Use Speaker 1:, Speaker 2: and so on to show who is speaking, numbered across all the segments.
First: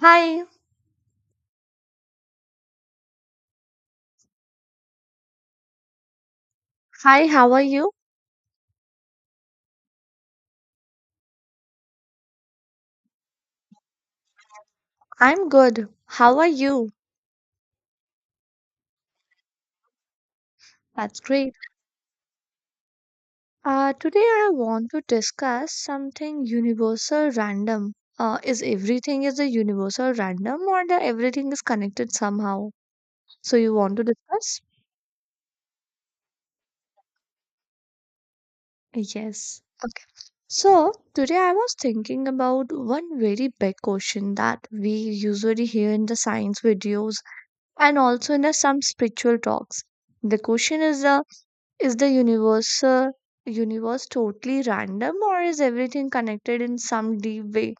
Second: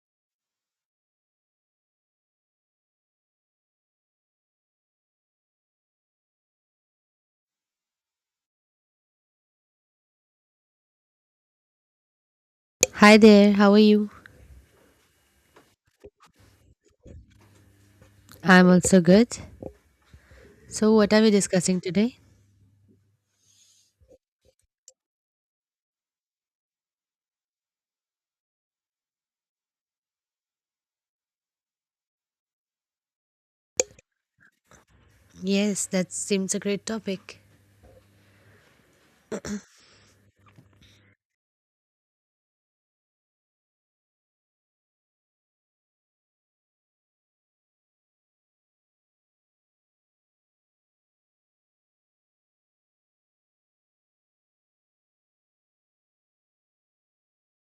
Speaker 1: Hi, hi, how are you?
Speaker 2: Hi there, how are you?
Speaker 1: I'm good. How are you?
Speaker 2: I'm also good. So, what
Speaker 1: That's
Speaker 2: are we
Speaker 1: great.
Speaker 2: discussing today?
Speaker 1: Today I want to discuss something universal random. Is everything is a universal random or the everything is connected somehow? So you want to discuss?
Speaker 2: Yes, that seems a great topic.
Speaker 1: Yes. Okay. So today I was thinking about one very big question that we usually hear in the science videos and also in some spiritual talks. The question is the Is the universe universe totally random or is everything connected in some deep way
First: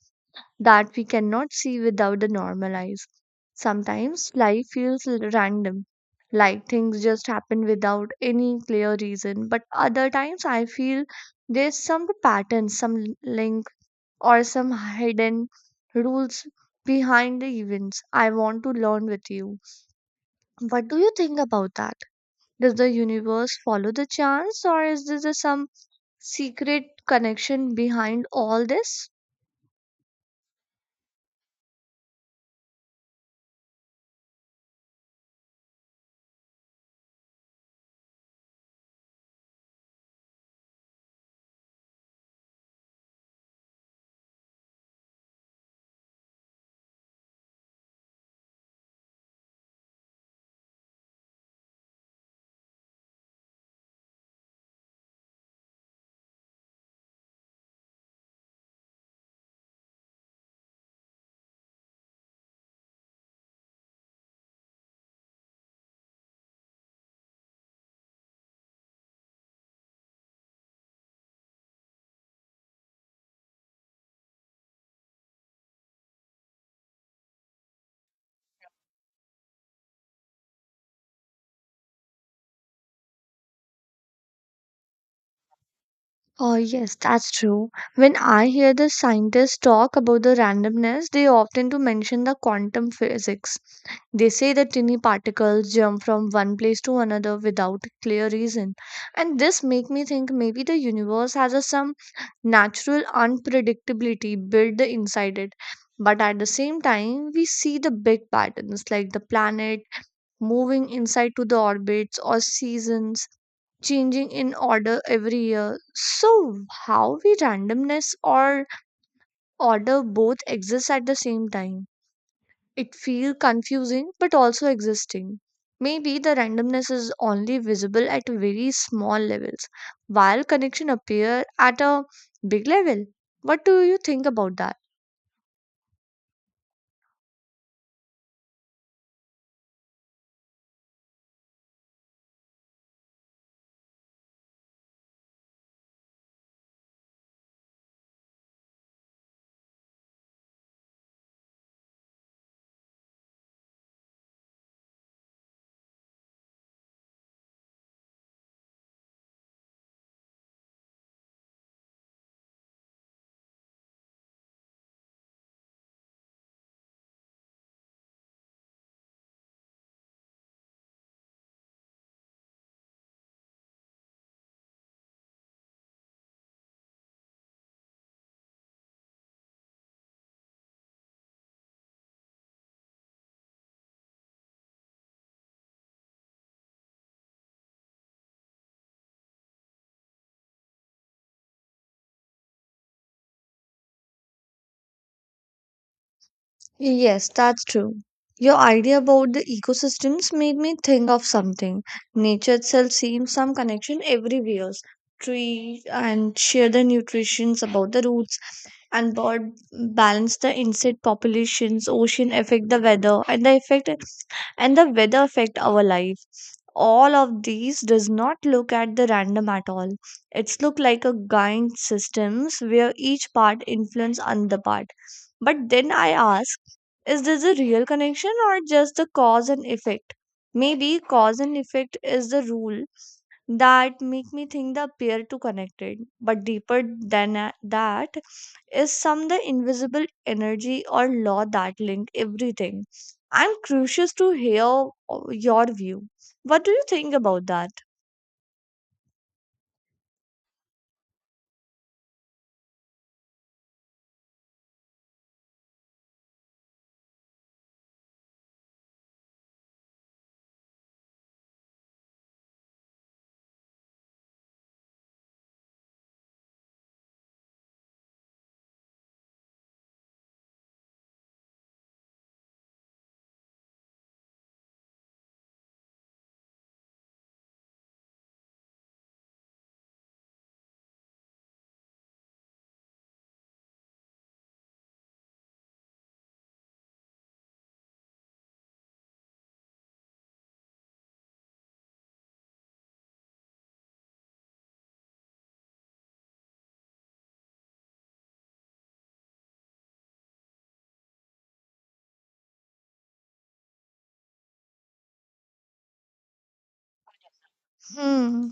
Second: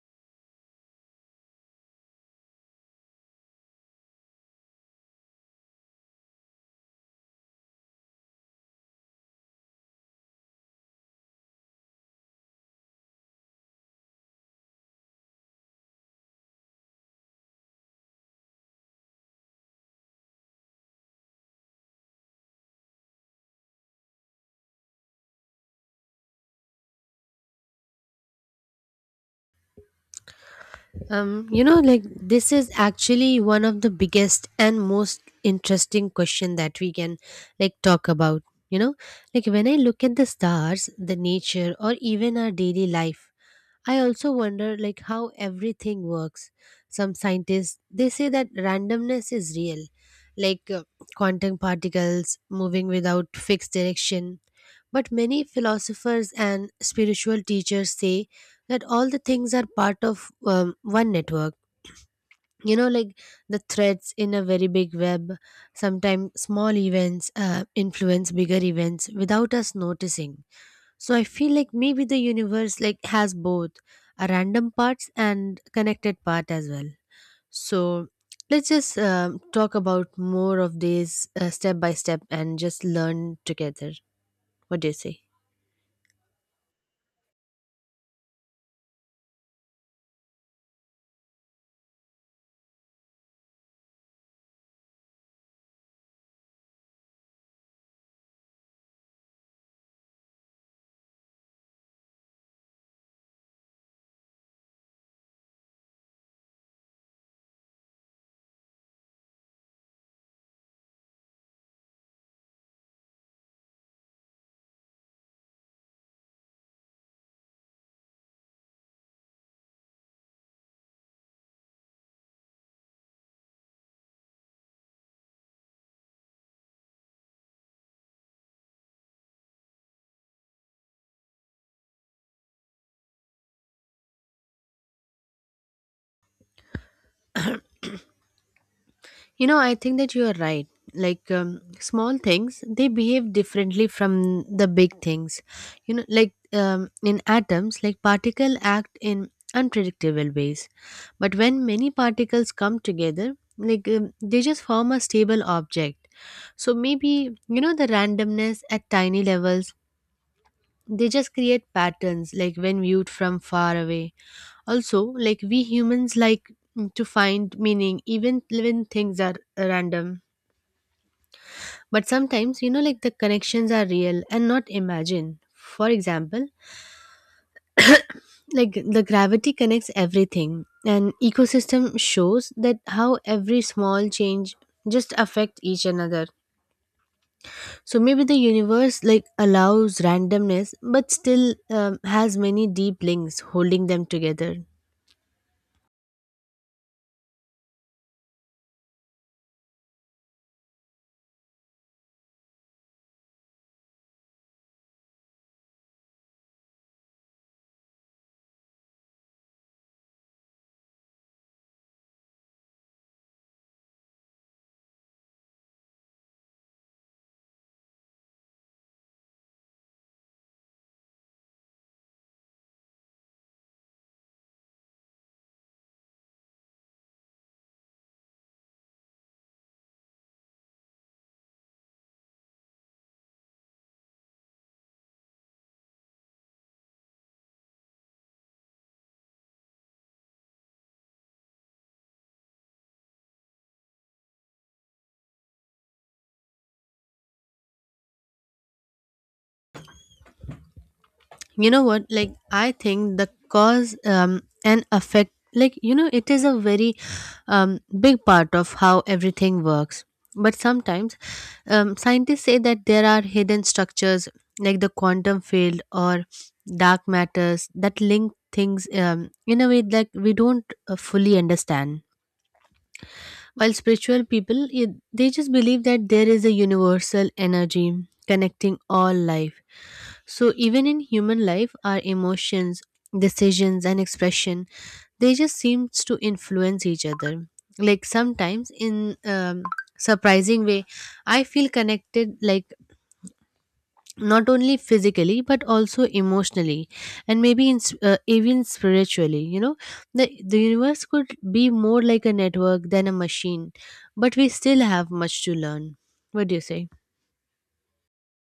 Speaker 1: that we cannot see without the normal eyes? Sometimes life feels random, like things just happen without any clear reason, but other times I feel there's some pattern, some link, or some hidden rules behind the events. I want to learn with you. What do you think about that? Does the universe follow the chance, or is this a some secret connection behind all this?
Speaker 2: Like this is actually one of the biggest and most interesting question that we can like talk about. You know, like when I look at the stars, the nature, or even our daily life, I also wonder like how everything works. Some scientists they say that randomness is real, like quantum particles moving without fixed direction. But many philosophers and spiritual teachers say that all the things are part of one network. Like the threads in a very big web. Sometimes small events influence bigger events without us noticing. So I feel like maybe the universe like has both a random parts and connected part as well. So let's just talk about more of this step by step and just learn together. What do you say?
Speaker 1: Oh, yes, that's true. When I hear the scientists talk about the randomness, they often to mention the quantum physics. They say that tiny particles jump from one place to another without clear reason. And this make me think maybe the universe has some natural unpredictability built inside it. But at the same time, we see the big patterns like the planet moving inside to the orbits or seasons changing in order every year. So, how we randomness or order both exist at the same time? It feel confusing but also existing. Maybe the randomness is only visible at very small levels, while connection appear at a big level. What do you think about that?
Speaker 2: You know, I think that you are right. Like small things, they behave differently from the big things. Like in atoms, like particle act in unpredictable ways. But when many particles come together, like they just form a stable object. So maybe you know the randomness at tiny levels. They just create patterns, like when viewed from far away. Also, like we humans like to find meaning even when things are random. But sometimes, like the connections are real and not imagined. For example, like the gravity connects everything, and ecosystem shows that how every small change just affect each another. So maybe the universe like allows randomness, but still has many deep links holding them together.
Speaker 1: Yes, that's true. Your idea about the ecosystems made me think of something. Nature itself seems some connection everywhere. Tree and share the nutritions about the roots and bird balance the insect populations, ocean affect the weather and the effect and the weather affect our life, all of these does not look at the random at all. It's look like a giant systems where each part influence another part. But then I ask, is this a real connection or just the cause and effect? Maybe cause and effect is the rule that make me think the pair to connected but deeper than that, is some the invisible energy or law that link everything. I'm curious to hear your view. What do you think about that?
Speaker 2: You know what, I think the cause and effect like you know it is a very um, big part of how everything works. But sometimes, scientists say that there are hidden structures like the quantum field or dark matters that link things in a way that we don't fully understand, while spiritual people, they just believe that there is a universal energy connecting all life. So even in human life, our emotions, decisions, and expression, they just seems to influence each other. Like sometimes in surprising way, I feel connected like not only physically but also emotionally, and maybe in, even spiritually, you know, the universe could be more like a network than a machine, but we still have much to learn. What do you say?
Speaker 1: Hmm,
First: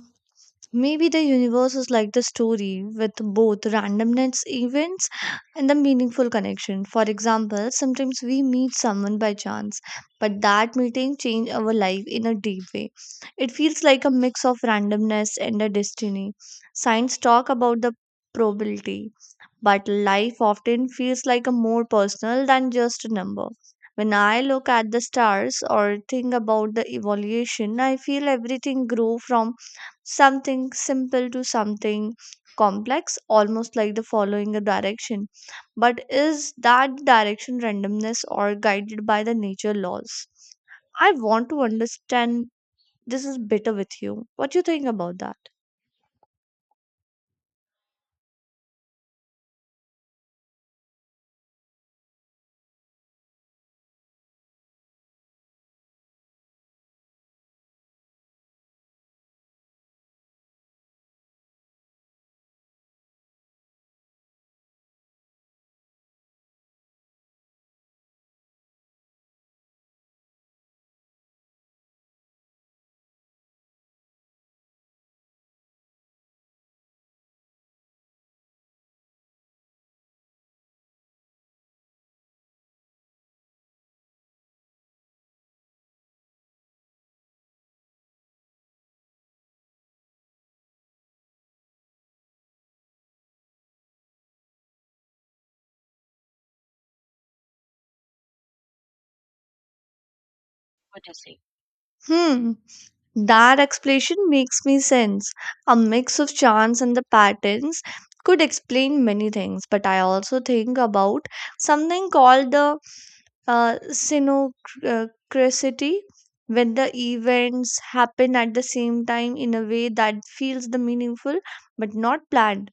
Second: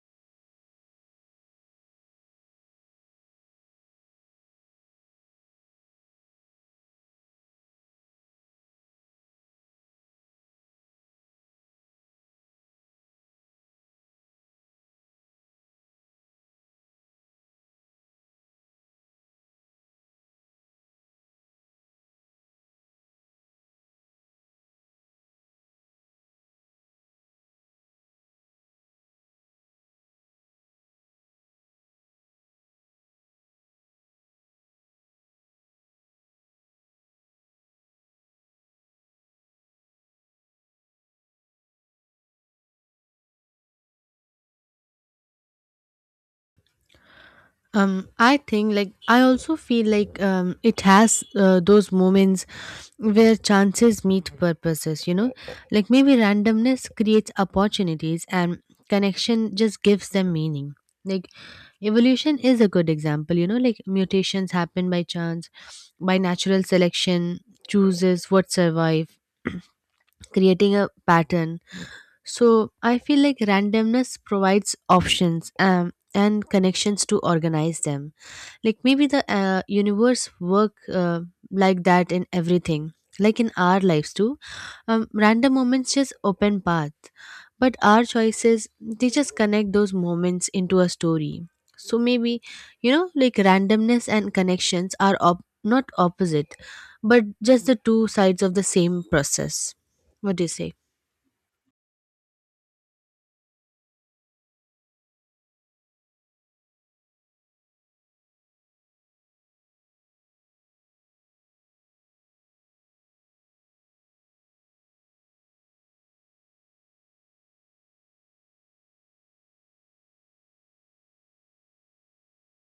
Speaker 1: maybe the universe is like the story with both randomness events and the meaningful connection. For example, sometimes we meet someone by chance, but that meeting changed our life in a deep way. It feels like a mix of randomness and a destiny. Science talk about the probability, but life often feels like a more personal than just a number. When I look at the stars or think about the evolution, I feel everything grew from something simple to something complex, almost like the following a direction. But is that direction randomness or guided by the nature laws? I want to understand this is better with you. What do you think about that?
Speaker 2: Um, I think like I also feel like it has those moments where chances meet purposes, you know. Like maybe randomness creates opportunities and connection just gives them meaning. Like evolution is a good example, you know, like mutations happen by chance, by natural selection chooses what survive creating a pattern. So I feel like randomness provides options and connections to organize them, like maybe the universe work like that in everything, like in our lives too. Random moments just open path, but our choices they just connect those moments into a story. So maybe, you know, like randomness and connections are not opposite, but just the two sides of the same process. What do you say?
Speaker 1: Hmm, that explanation makes me sense. A mix of chance and the patterns could explain many things, but I also think about something called the synchronicity, when the events happen at the same time in a way that feels the meaningful but not planned,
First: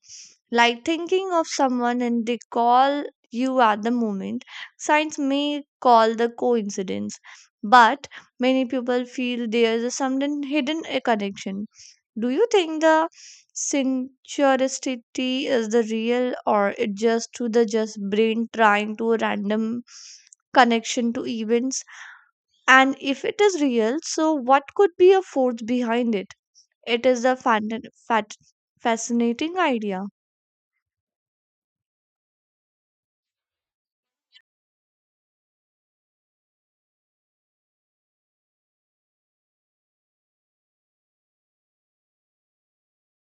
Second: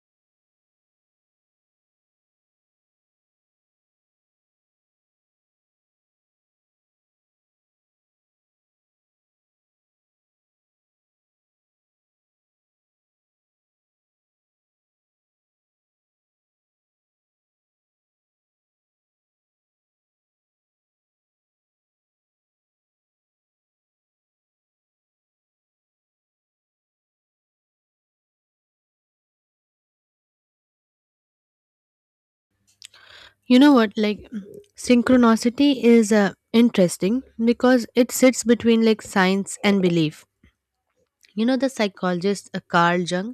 Speaker 1: like thinking of someone and they call you at the moment. Science may call the coincidence, but many people feel there's a sudden hidden a connection. Do you think the synchronicity is the real, or it just to the just brain trying to random connection to events? And if it is real, so what could be a force behind it? It is a fat- fascinating idea.
Speaker 2: You know what, synchronicity is interesting because it sits between like science and belief. You know the psychologist Carl Jung,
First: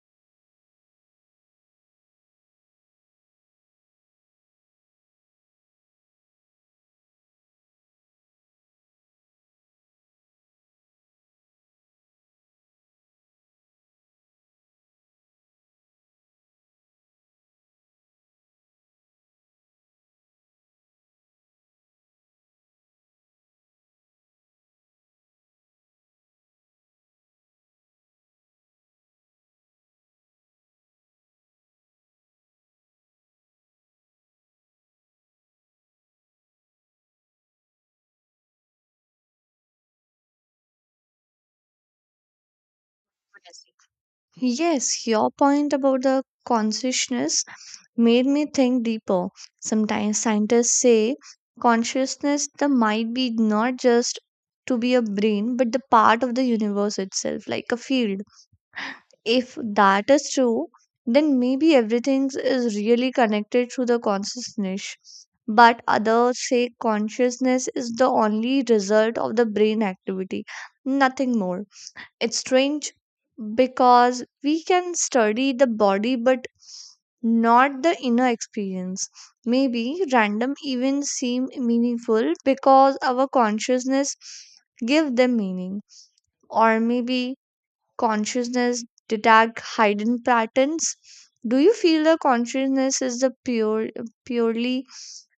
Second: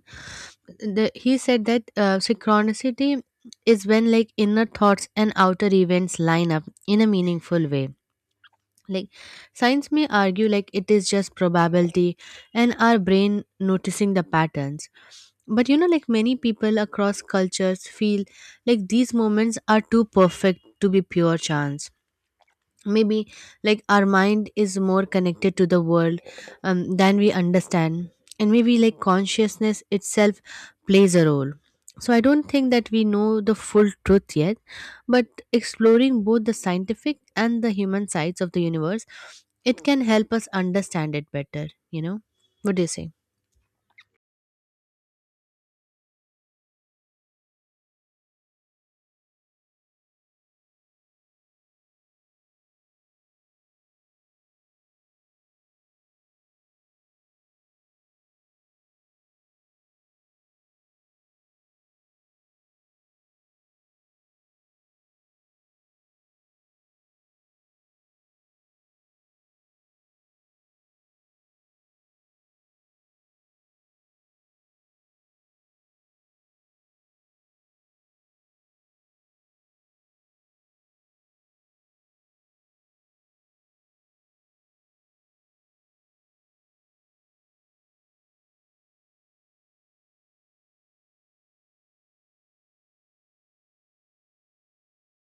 Speaker 2: he said that synchronicity is when like inner thoughts and outer events line up in a meaningful way. Like science may argue like it is just probability and our brain noticing the patterns. But you know, like many people across cultures feel like these moments are too perfect to be pure chance. Maybe like our mind is more connected to the world than we understand. And maybe like consciousness itself plays a role. So I don't think that we know the full truth yet, but exploring both the scientific and the human sides of the universe, it can help us understand it better, you know. What do you say?
Speaker 1: Yes, your point about the consciousness made me think deeper. Sometimes scientists say consciousness that might be not just to be a brain but the part of the universe itself, like a field. If that is true, then maybe everything is really connected through the consciousness. But others say consciousness is the only result of the brain activity, nothing more. It's strange because we can study the body but not the inner experience. Maybe random events seem meaningful because our consciousness give them meaning, or maybe consciousness detect hidden patterns. Do you feel the consciousness is the purely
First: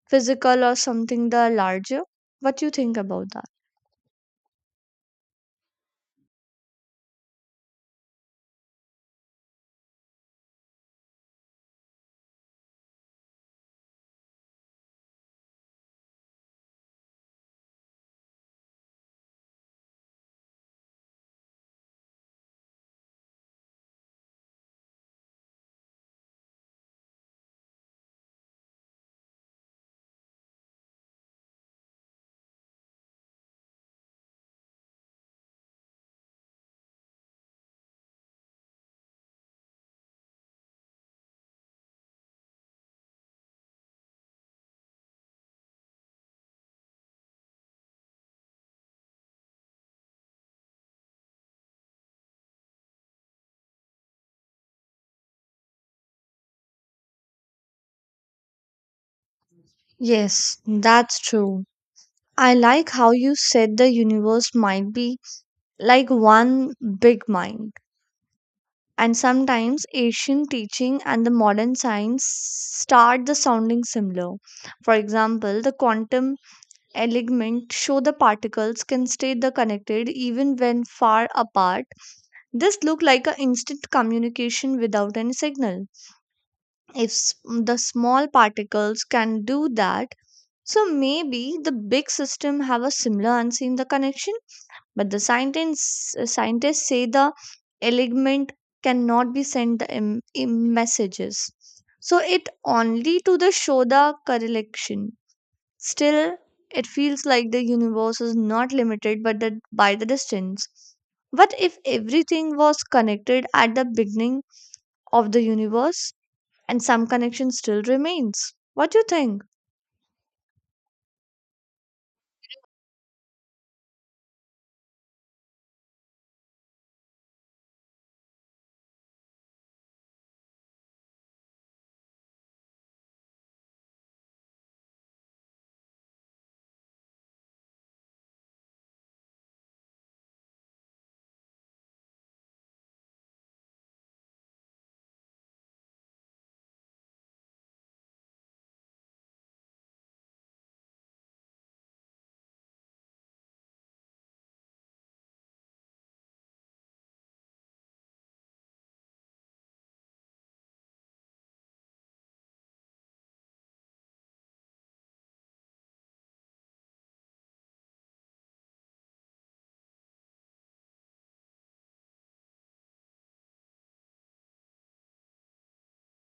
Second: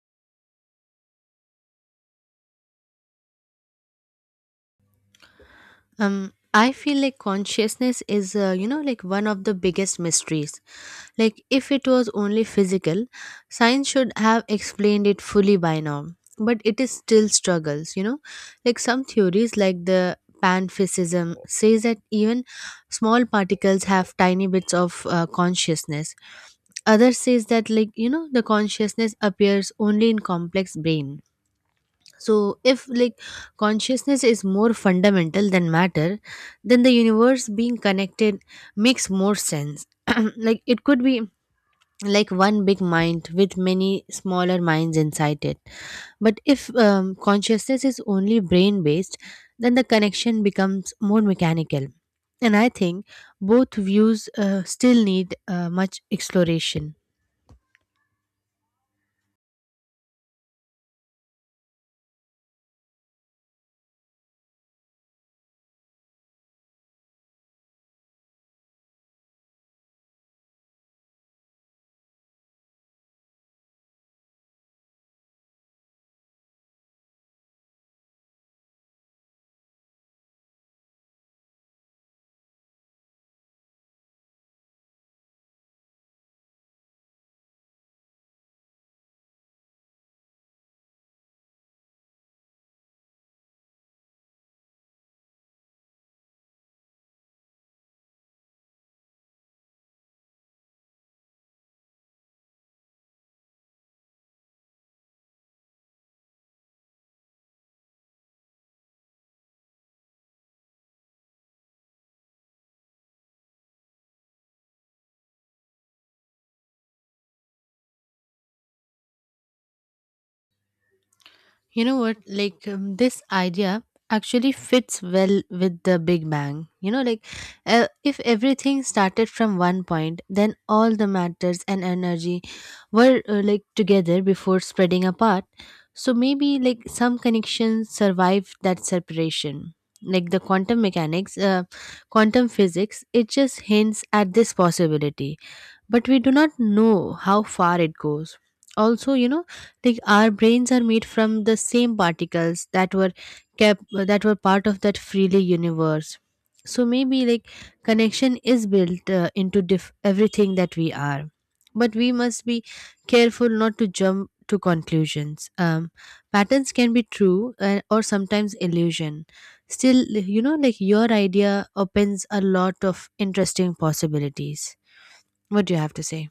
Speaker 1: physical or something the larger? What do you think about that?
Speaker 2: I feel like consciousness is like one of the biggest mysteries. Like, if it was only physical, science should have explained it fully by now. But it is still struggles, you know. Like some theories, like the panphysicism, says that even small particles have tiny bits of consciousness. Others says that, like you know, the consciousness appears only in complex brain. So if like consciousness is more fundamental than matter, then the universe being connected makes more sense. Like it could be like one big mind with many smaller minds inside it. But if consciousness is only brain based, then the connection becomes more mechanical. And I think both views still need much exploration.
Speaker 1: Yes, that's true. I like how you said the universe might be like one big mind. And sometimes Asian teaching and the modern science start the sounding similar. For example, the quantum element show the particles can stay the connected even when far apart. This look like an instant communication without any signal. If the small particles can do that, so maybe the big system have a similar unseen the connection. But the scientists, scientists say the element cannot be sent the messages. So it only to the show the correlation. Still, it feels like the universe is not limited by the distance. What if everything was connected at the beginning of the universe and some connection still remains? What do you think?
Speaker 2: You know what? This idea actually fits well with the Big Bang. You know, like if everything started from one point, then all the matters and energy were like together before spreading apart. So maybe like some connections survive that separation. Like the quantum physics, it just hints at this possibility, but we do not know how far it goes. Also, you know, like our brains are made from the same particles that were part of that freely universe. So maybe like connection is built into everything that we are, but we must be careful not to jump to conclusions. Patterns can be true or sometimes illusion. Still, like your idea opens a lot of interesting possibilities. What do you have to say?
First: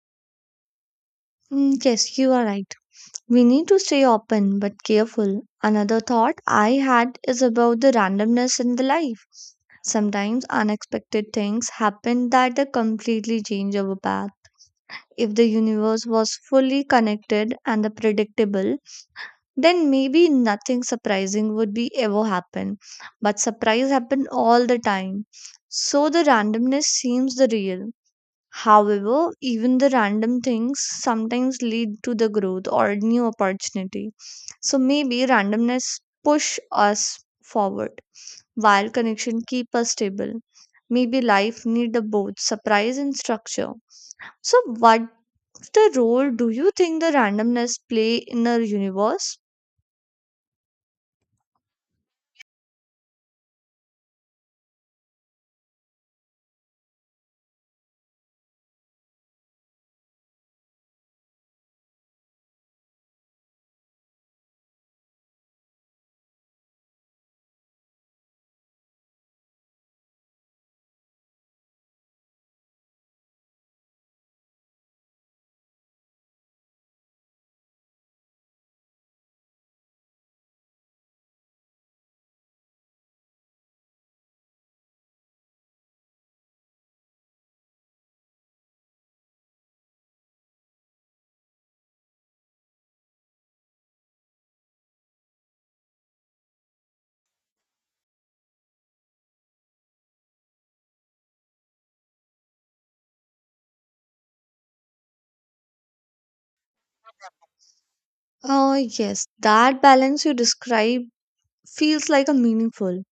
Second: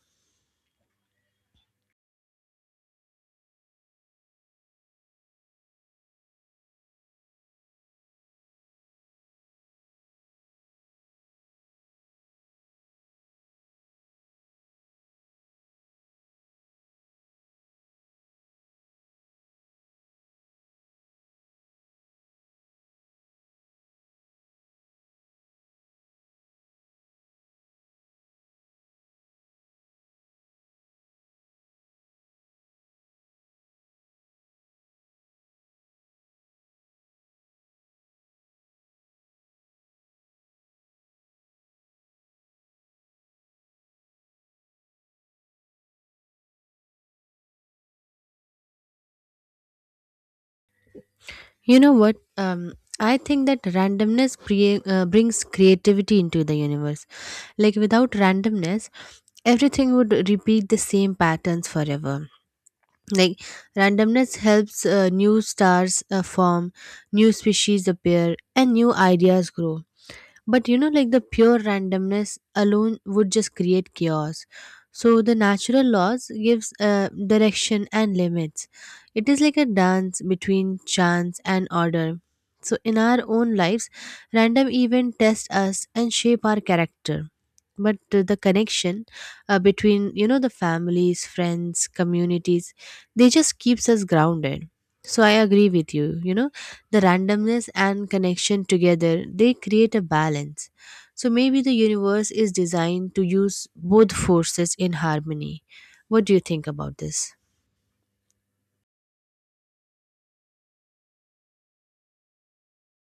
Speaker 1: Mm, yes, you are right. We need to stay open but careful. Another thought I had is about the randomness in the life. Sometimes unexpected things happen that they completely change our path. If the universe was fully connected and the predictable, then maybe nothing surprising would be ever happen. But surprise happen all the time. So the randomness seems the real. However, even the random things sometimes lead to the growth or new opportunity. So maybe randomness push us forward while connection keep us stable. Maybe life need a both surprise and structure. So what the role do you think the randomness play in our universe?
Speaker 2: You know what? I think that randomness brings creativity into the universe. Like without randomness, everything would repeat the same patterns forever. Like randomness helps new stars form, new species appear, and new ideas grow. But you know, like the pure randomness alone would just create chaos. So the natural laws gives direction and limits. It is like a dance between chance and order. So in our own lives, random events test us and shape our character, but the connection between you know the families, friends, communities, they just keeps us grounded. So I agree with you, you know, the randomness and connection together, they create a balance. So maybe the universe is designed to use both forces in harmony. What do you think about this?
Speaker 1: Oh yes, that balance you describe feels like a meaningful.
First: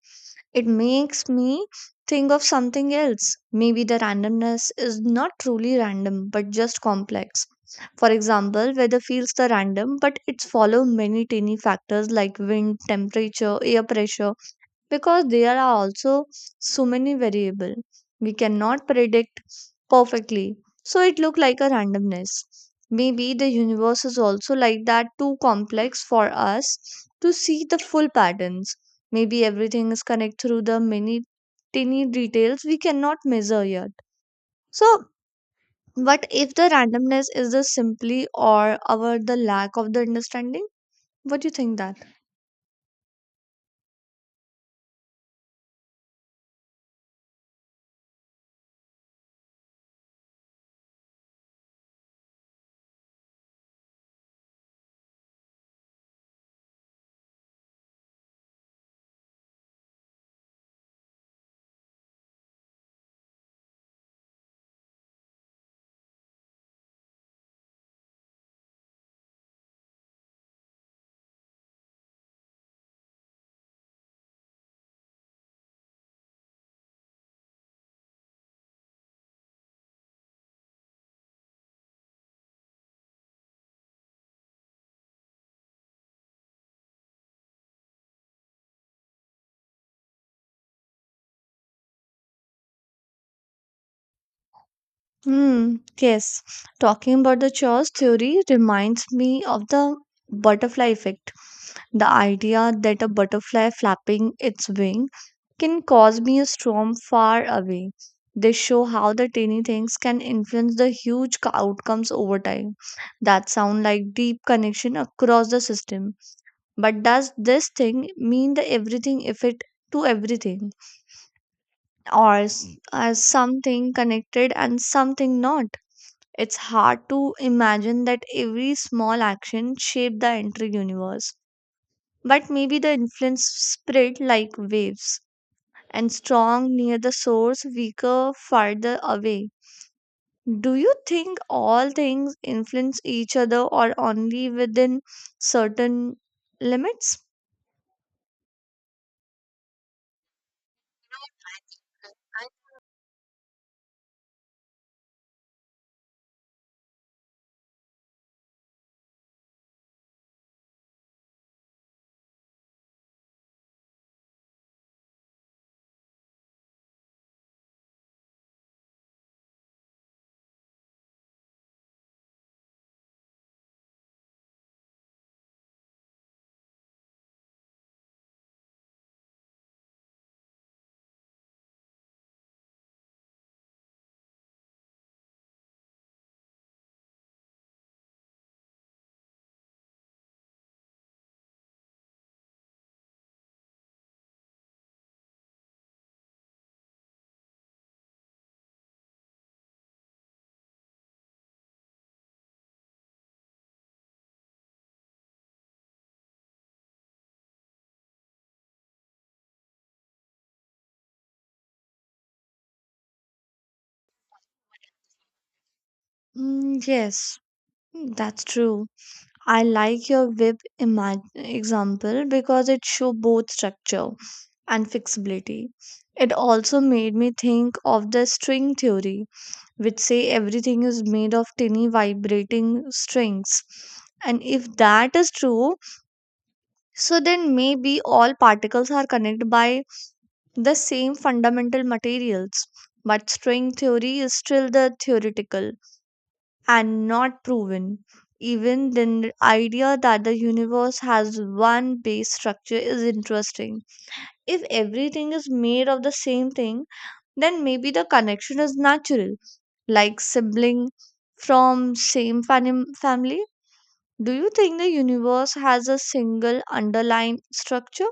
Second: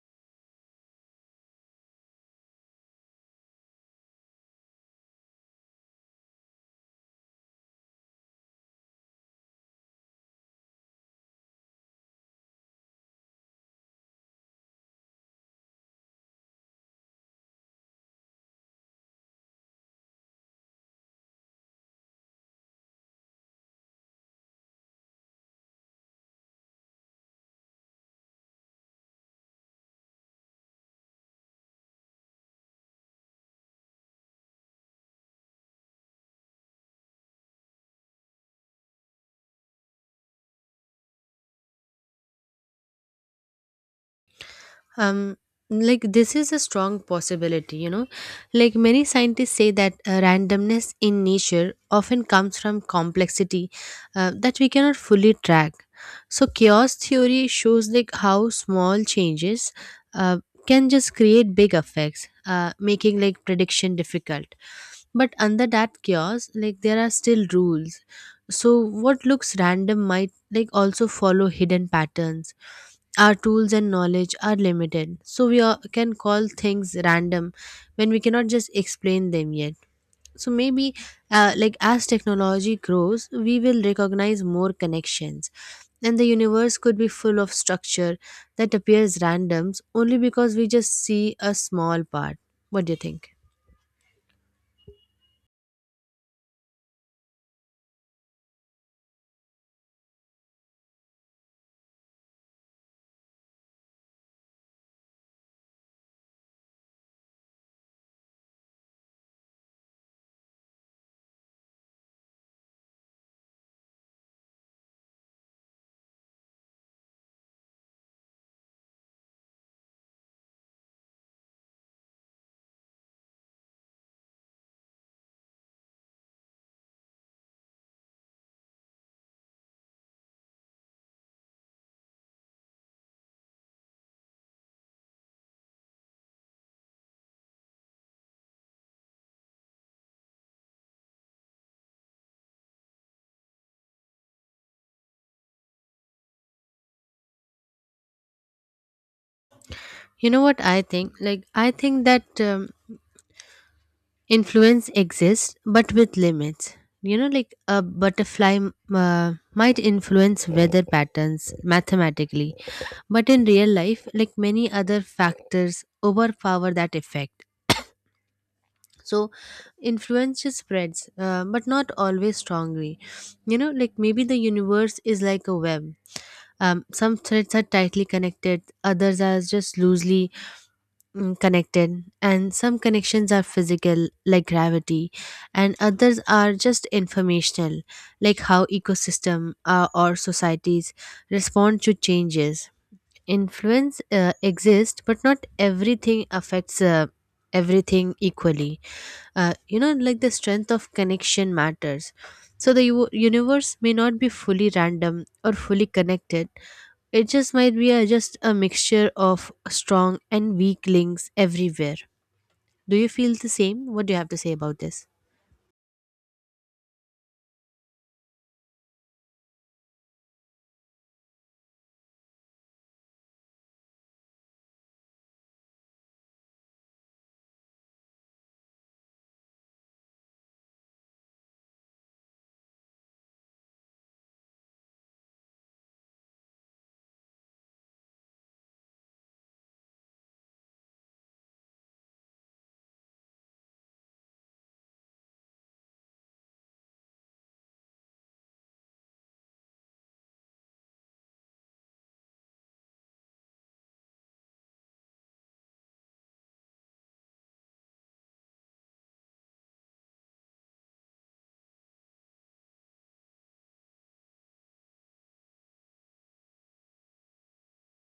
Speaker 1: It makes me think of something else. Maybe the randomness is not truly random but just complex. For example, weather feels the random, but it's follow many tiny factors like wind, temperature, air pressure, because there are also so many variable we cannot predict perfectly, so it look like a randomness. Maybe the universe is also like that, too complex for us to see the full patterns. Maybe everything is connected through the many tiny details we cannot measure yet. So what if the randomness is the simply or our the lack of the understanding? What do you think that?
Speaker 2: Um, like this is a strong possibility, you know. Like many scientists say that randomness in nature often comes from complexity that we cannot fully track. So chaos theory shows like how small changes uh, can just create big effects, making like prediction difficult. But under that chaos, like there are still rules. So what looks random might like also follow hidden patterns. Our tools and knowledge are limited, so can call things random when we cannot just explain them yet. So maybe, like as technology grows, we will recognize more connections, and the universe could be full of structure that appears randoms only because we just see a small part. What do you think?
Speaker 1: Hmm, yes. Talking about the chaos theory reminds me of the butterfly effect. The idea that a butterfly flapping its wing can cause me a storm far away. They show how the tiny things can influence the outcomes over time. That sound like deep connection across the system. But does this thing mean the everything effect to everything? Or as something connected and something not? It's hard to imagine that every small action shaped the entire universe. But maybe the influence spread like waves and strong near the source, weaker farther away. Do you think all things influence each other or only within certain limits?
Speaker 2: You know what I think like I think that influence exists but with limits. You know like a butterfly might influence weather patterns mathematically, but in real life, like many other factors overpower that effect. So influence just spreads, but not always strongly. You know, like maybe the universe is like a web. Some threads are tightly connected, others are just loosely connected, and some connections are physical like gravity, and others are just informational, like how ecosystem or societies respond to changes. Influence exists, but not everything affects everything equally. You know, like the strength of connection matters. So the universe may not be fully random or fully connected. It just might be just a mixture of strong and weak links everywhere. Do you feel the same? What do you have to say about this?
Speaker 1: Mm, yes, that's true. I like your example because it show both structure and flexibility. It also made me think of the string theory, which say everything is made of tiny vibrating strings. And if that is true, so then maybe all particles are connected by the same fundamental materials. But string theory is still the theoretical and not proven. Even then, the idea that the universe has one base structure is interesting. If everything is made of the same thing, then maybe the connection is natural, like sibling from same family. Do you think the universe has a single underlying structure?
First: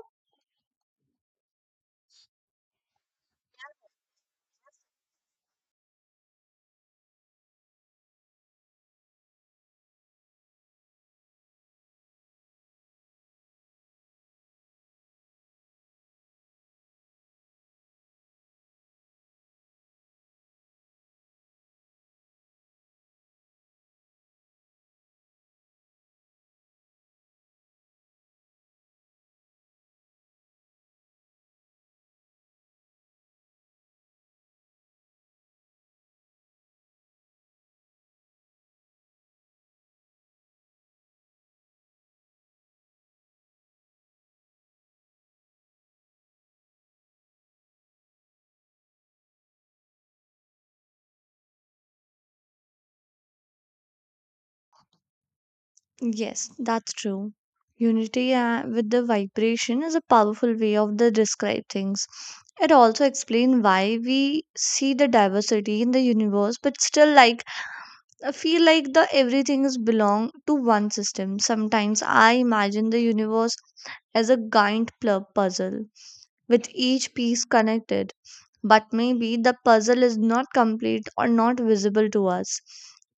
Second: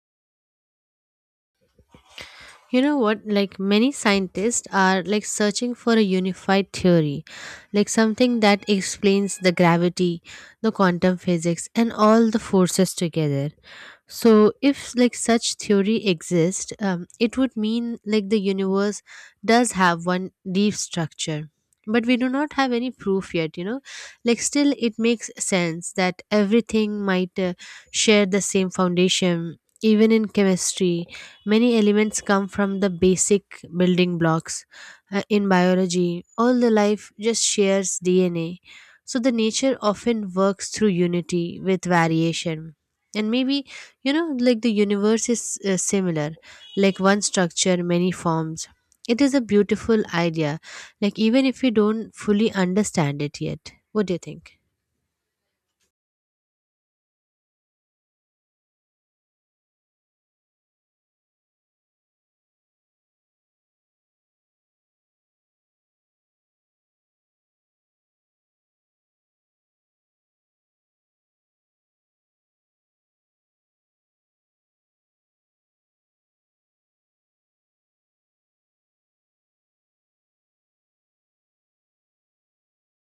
Speaker 2: You know what? Like many scientists are like searching for a unified theory, like something that explains the gravity, the quantum physics, and all the forces together. So if like such theory exists, it would mean like the universe does have one deep structure, but we do not have any proof yet, you know. Like still it makes sense that everything might share the same foundation. Even in chemistry, many elements come from the basic building blocks. In biology, all the life just shares DNA. So the nature often works through unity with variation. And maybe, you know, like the universe is similar, like one structure, many forms. It is a beautiful idea, like even if you don't fully understand it yet. What do you think?
Speaker 1: Yes, that's true. Unity with the vibration is a powerful way of the describe things. It also explains why we see the diversity in the universe, but still like I feel like the everything is belong to one system. Sometimes I imagine the universe as a giant puzzle with each piece connected, but maybe the puzzle is not complete or not visible to us.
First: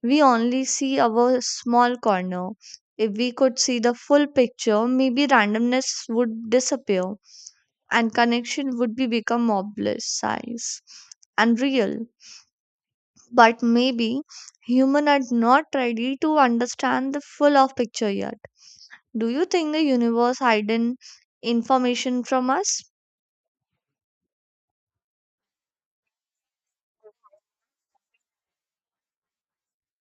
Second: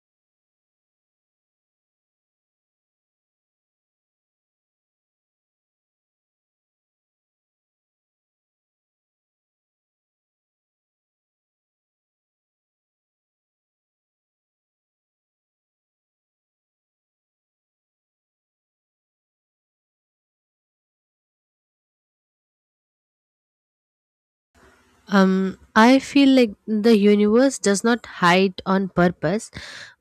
Speaker 1: We only see our small corner. If we could see the full picture, maybe randomness would disappear and connection would be become obvious and real. But maybe human are not ready to understand the full of picture yet. Do you think the universe hidden information from us?
Speaker 2: I feel like the universe does not hide on purpose,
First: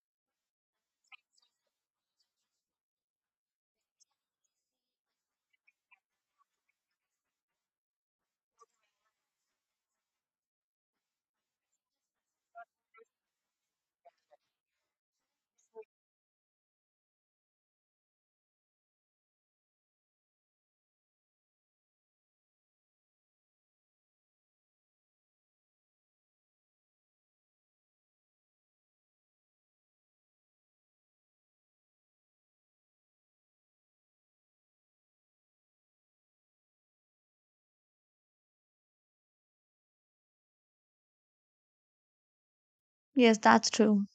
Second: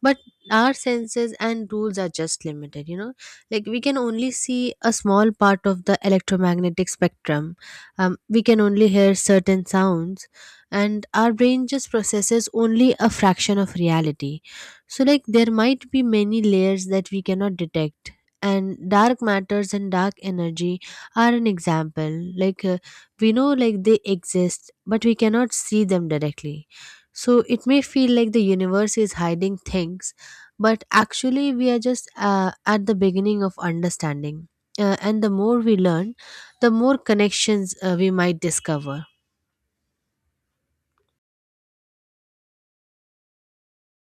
Speaker 2: but our senses and rules are just limited, you know. Like we can only see a small part of the electromagnetic spectrum. We can only hear certain sounds, and our brain just processes only a fraction of reality. So, like, there might be many layers that we cannot detect. And dark matters and dark energy are an example. Like we know like they exist but we cannot see them directly, so it may feel like the universe is hiding things, but actually we are just at the beginning of understanding, and the more we learn the more connections we might discover.
Speaker 1: Yes, that's true.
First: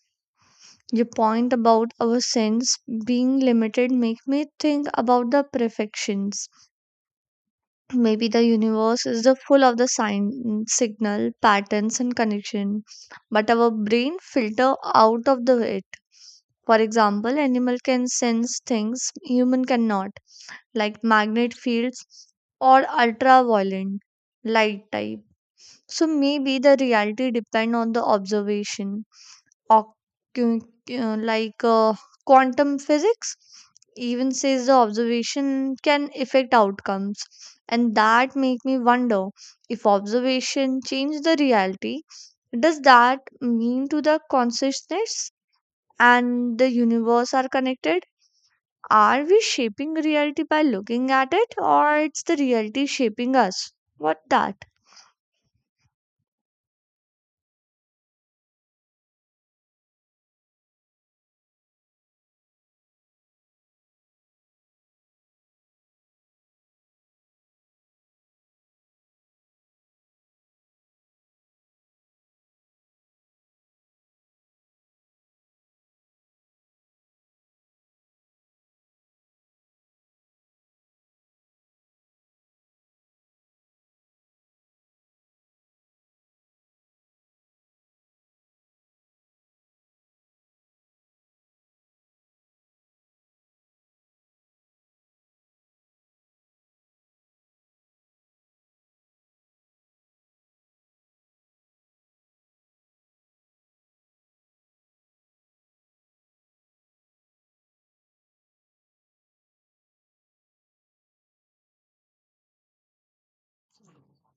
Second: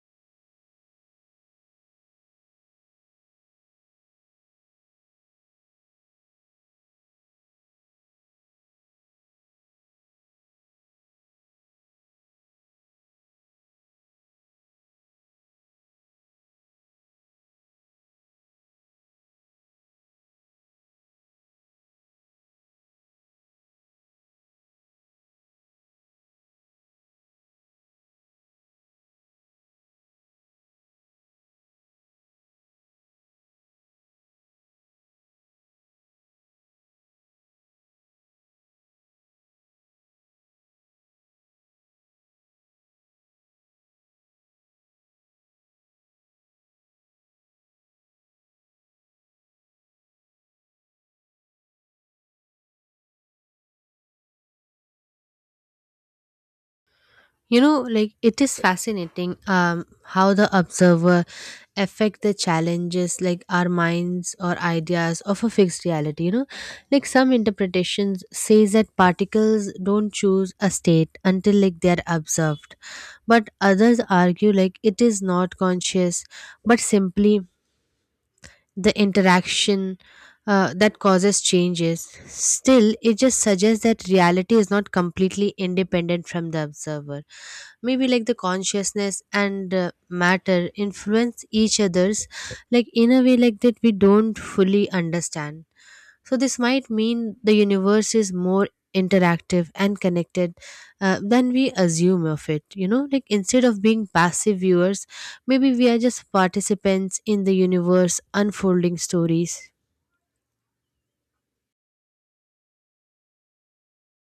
Speaker 1: Your point about our sense being limited make me think about the perfections. Maybe the universe is the full of the sign signal patterns and connection, but our brain filter out of the it. For example, animal can sense things human cannot, like magnet fields or ultraviolet light type. So maybe the reality depend on the observation oc- uh, like uh, quantum physics even says the observation can affect outcomes and that make me wonder if observation change the reality, does that mean to the consciousness and the universe are connected? Are we shaping reality by looking at it or it's the reality shaping us, what that?
Speaker 2: You know, like it is fascinating, how the observer affect the challenges, like our minds or ideas of a fixed reality. You know, like some interpretations says that particles don't choose a state until like they are observed, but others argue like it is not conscious, but simply the interaction that causes changes. Still, it just suggests that reality is not completely independent from the observer. Maybe like the consciousness and matter influence each other's, like in a way like that we don't fully understand. So this might mean the universe is more interactive and connected than we assume of it. You know, like instead of being passive viewers, maybe we are just participants in the universe unfolding stories.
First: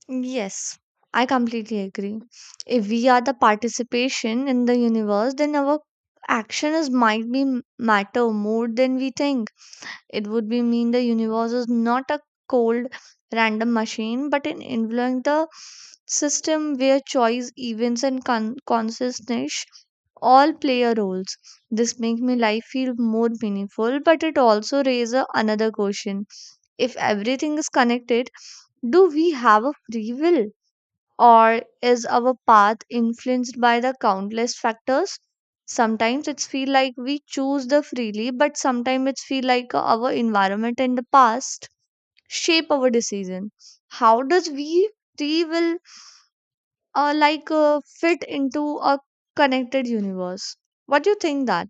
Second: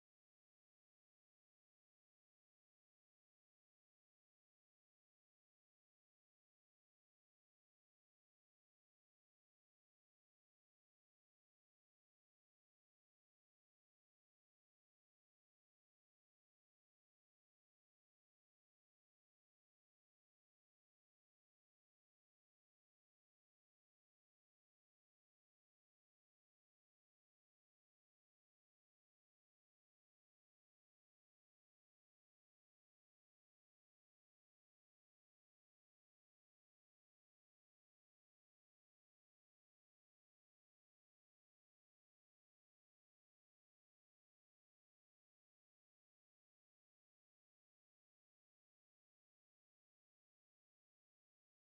Speaker 1: Yes, I completely agree. If we are the participation in the universe, then our action is might be matter more than we think. It would be mean the universe is not a cold random machine, but an influence the system where choice, events, and consciousness all play a roles. This make me life feel more meaningful, but it also raises another question: If everything is connected, do we have a free will? Or is our path influenced by the countless factors? Sometimes it's feel like we choose the freely, but sometimes it's feel like our environment and the past shape our decision. How does we three will fit into a connected universe? What do you think that?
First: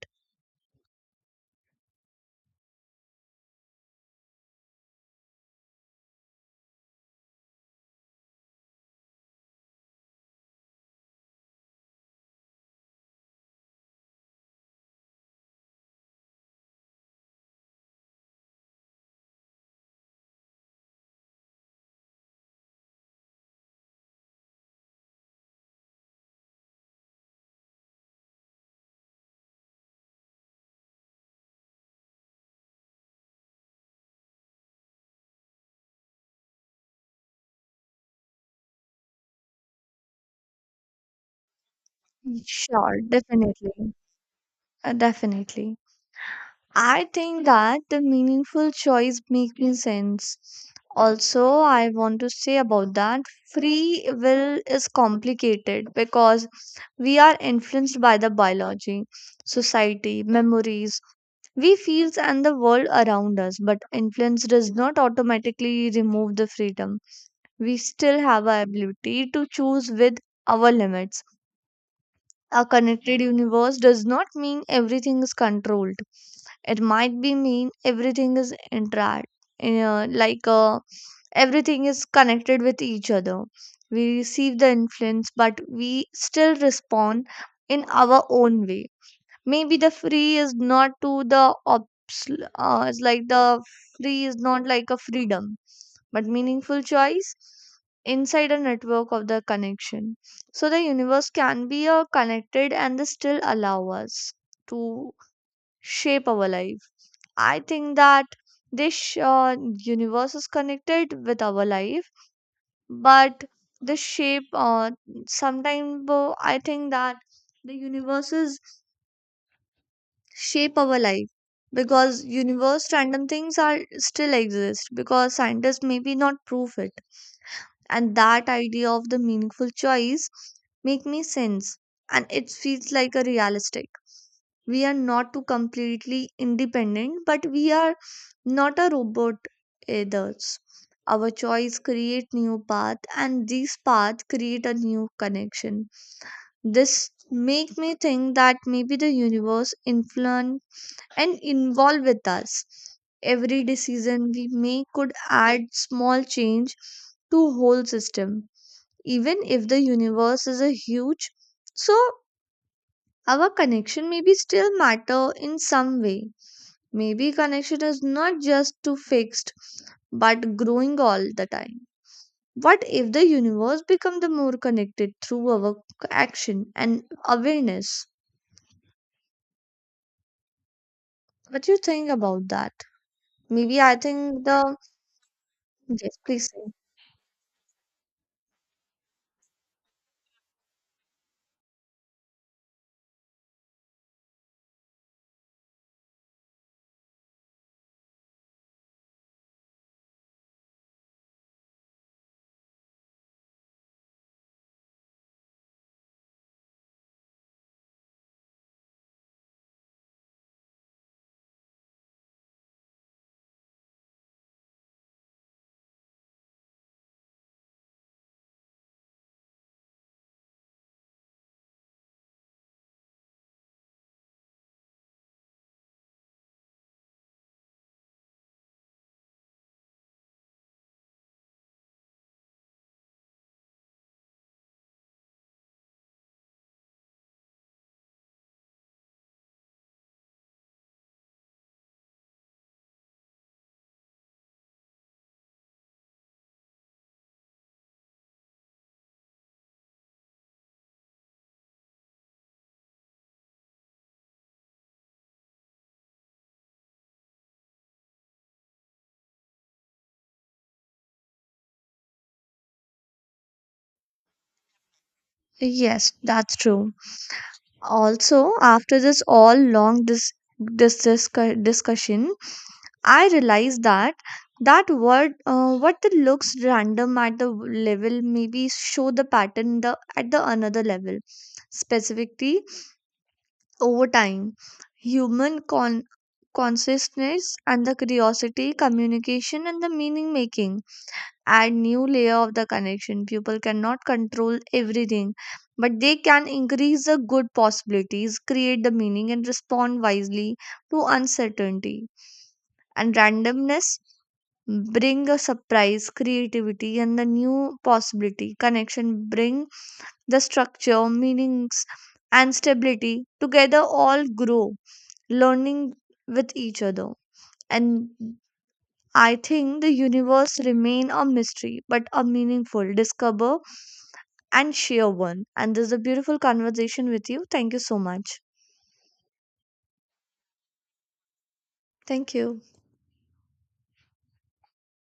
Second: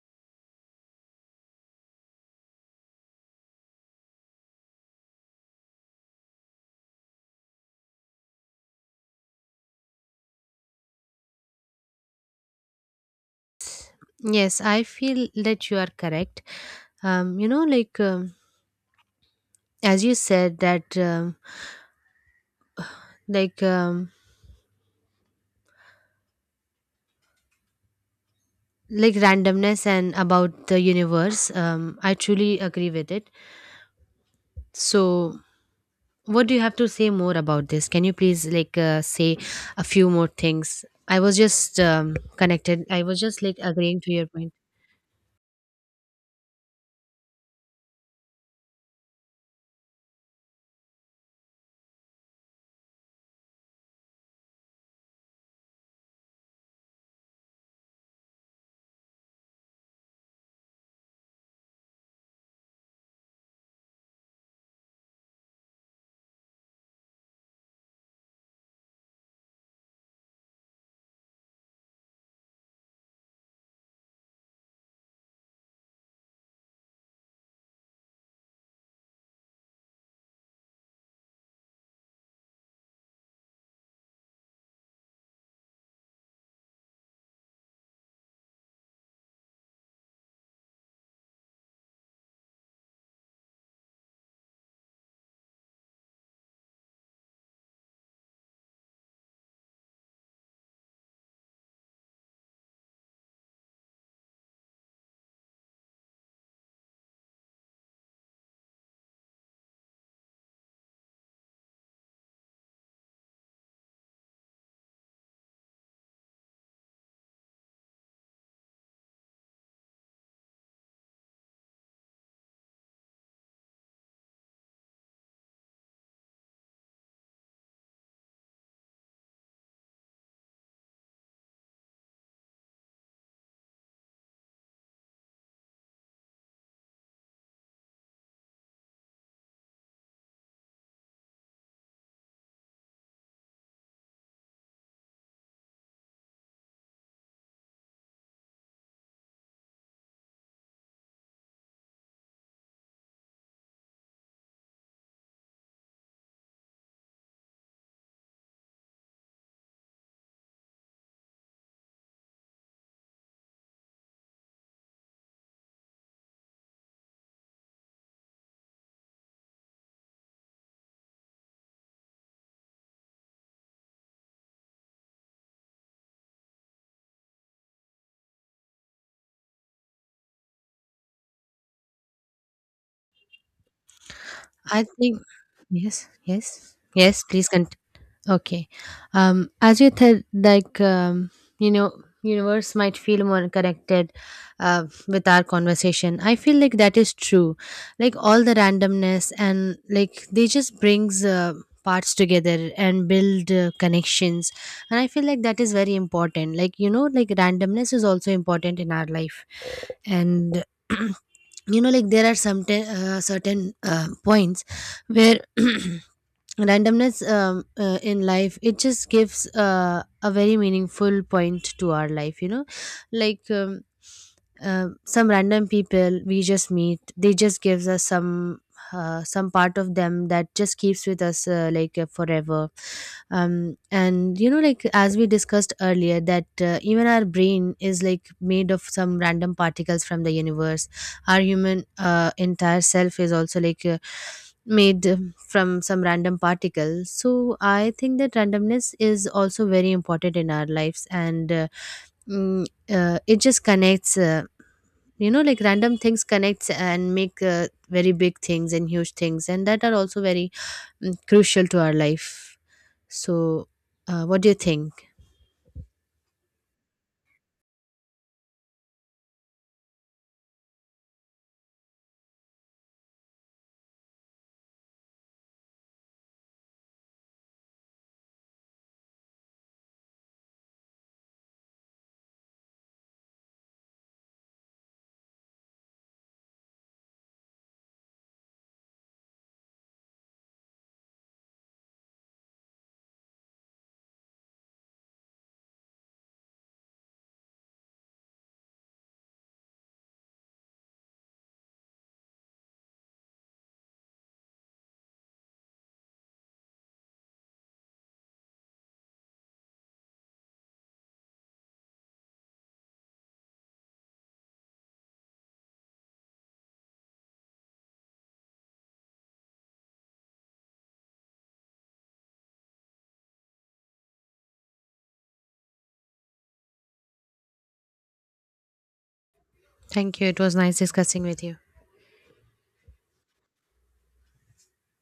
Speaker 2: Yes, I feel that you are correct. You know, as you said that, like um, like randomness and about the universe. I truly agree with it. So, what do you have to say more about this? Can you please like say a few more things? I was just connected.
Speaker 1: Sure,
Speaker 2: I was just like
Speaker 1: definitely.
Speaker 2: agreeing to your point.
Speaker 1: Definitely. I think that the meaningful choice making sense. Also, I want to say about that free will is complicated because we are influenced by the biology, society, memories, we feels and the world around us, but influence does not automatically remove the freedom. We still have our ability to choose with our limits. A connected universe does not mean everything is controlled, it might be mean everything is interact, uh, like uh, everything is connected with each other. We receive the influence but we still respond in our own way. Maybe the free is not to the it's like the free is not like a freedom, but meaningful choice inside a network of the connection. So the universe can be a connected and they still allow us to shape our life. I think that this universe is connected with our life, but the shape. Sometimes I think that the universes shape our life because universe random things are still exist because scientists maybe not prove it. And that idea of the meaningful choice make me sense and it feels like a realistic. We are not too completely independent, but we are not a robot either. Our choice create new path and these paths create a new connection. This make me think that maybe the universe influence and involve with us. Every decision we make could add small change to whole system, even if the universe is a huge. So our connection maybe still matter in some way. Maybe connection is not just too fixed, but growing all the time. What if the universe become the more connected through our action and awareness? What do you think about that? Maybe I think the
Speaker 2: I think yes,
Speaker 1: yes please say.
Speaker 2: yes, yes. Please continue. Okay. As you said, you know, universe might feel more connected with our conversation. I feel like that is true. Like all the randomness and like they just brings parts together and build connections. And I feel like that is very important. Like you know, like randomness is also important in our life and. You know, like there are some certain points where randomness in life it just gives a very meaningful point to our life. You know, like um, some random people we just meet, they just gives us some part of them that just keeps with us like forever. And you know, like as we discussed earlier that even our brain is like made of some random particles from the universe. Our human entire self is also like made from some random particles. So I think that randomness is also very important in our lives, and it just connects, you know, like random things connects and make very big things and huge things, and that are also very crucial to our life. So what do you think?
Speaker 1: Yes, that's true. Also, after this all long discussion, I realized that that word, what that looks random at the level, maybe show the pattern the at the another level. Specifically, over time, human consciousness and the curiosity, communication, and the meaning making add new layer of the connection. People cannot control everything, but they can increase the good possibilities, create the meaning, and respond wisely to uncertainty. And randomness bring a surprise, creativity, and the new possibility. Connection bring the structure, meanings, and stability. Together, all grow, learning with each other. And I think the universe remain a mystery, but a meaningful, discover and share one. And this is a beautiful conversation with you. Thank you so much.
Speaker 2: Thank you, it was nice discussing with you.
Speaker 1: Thank you.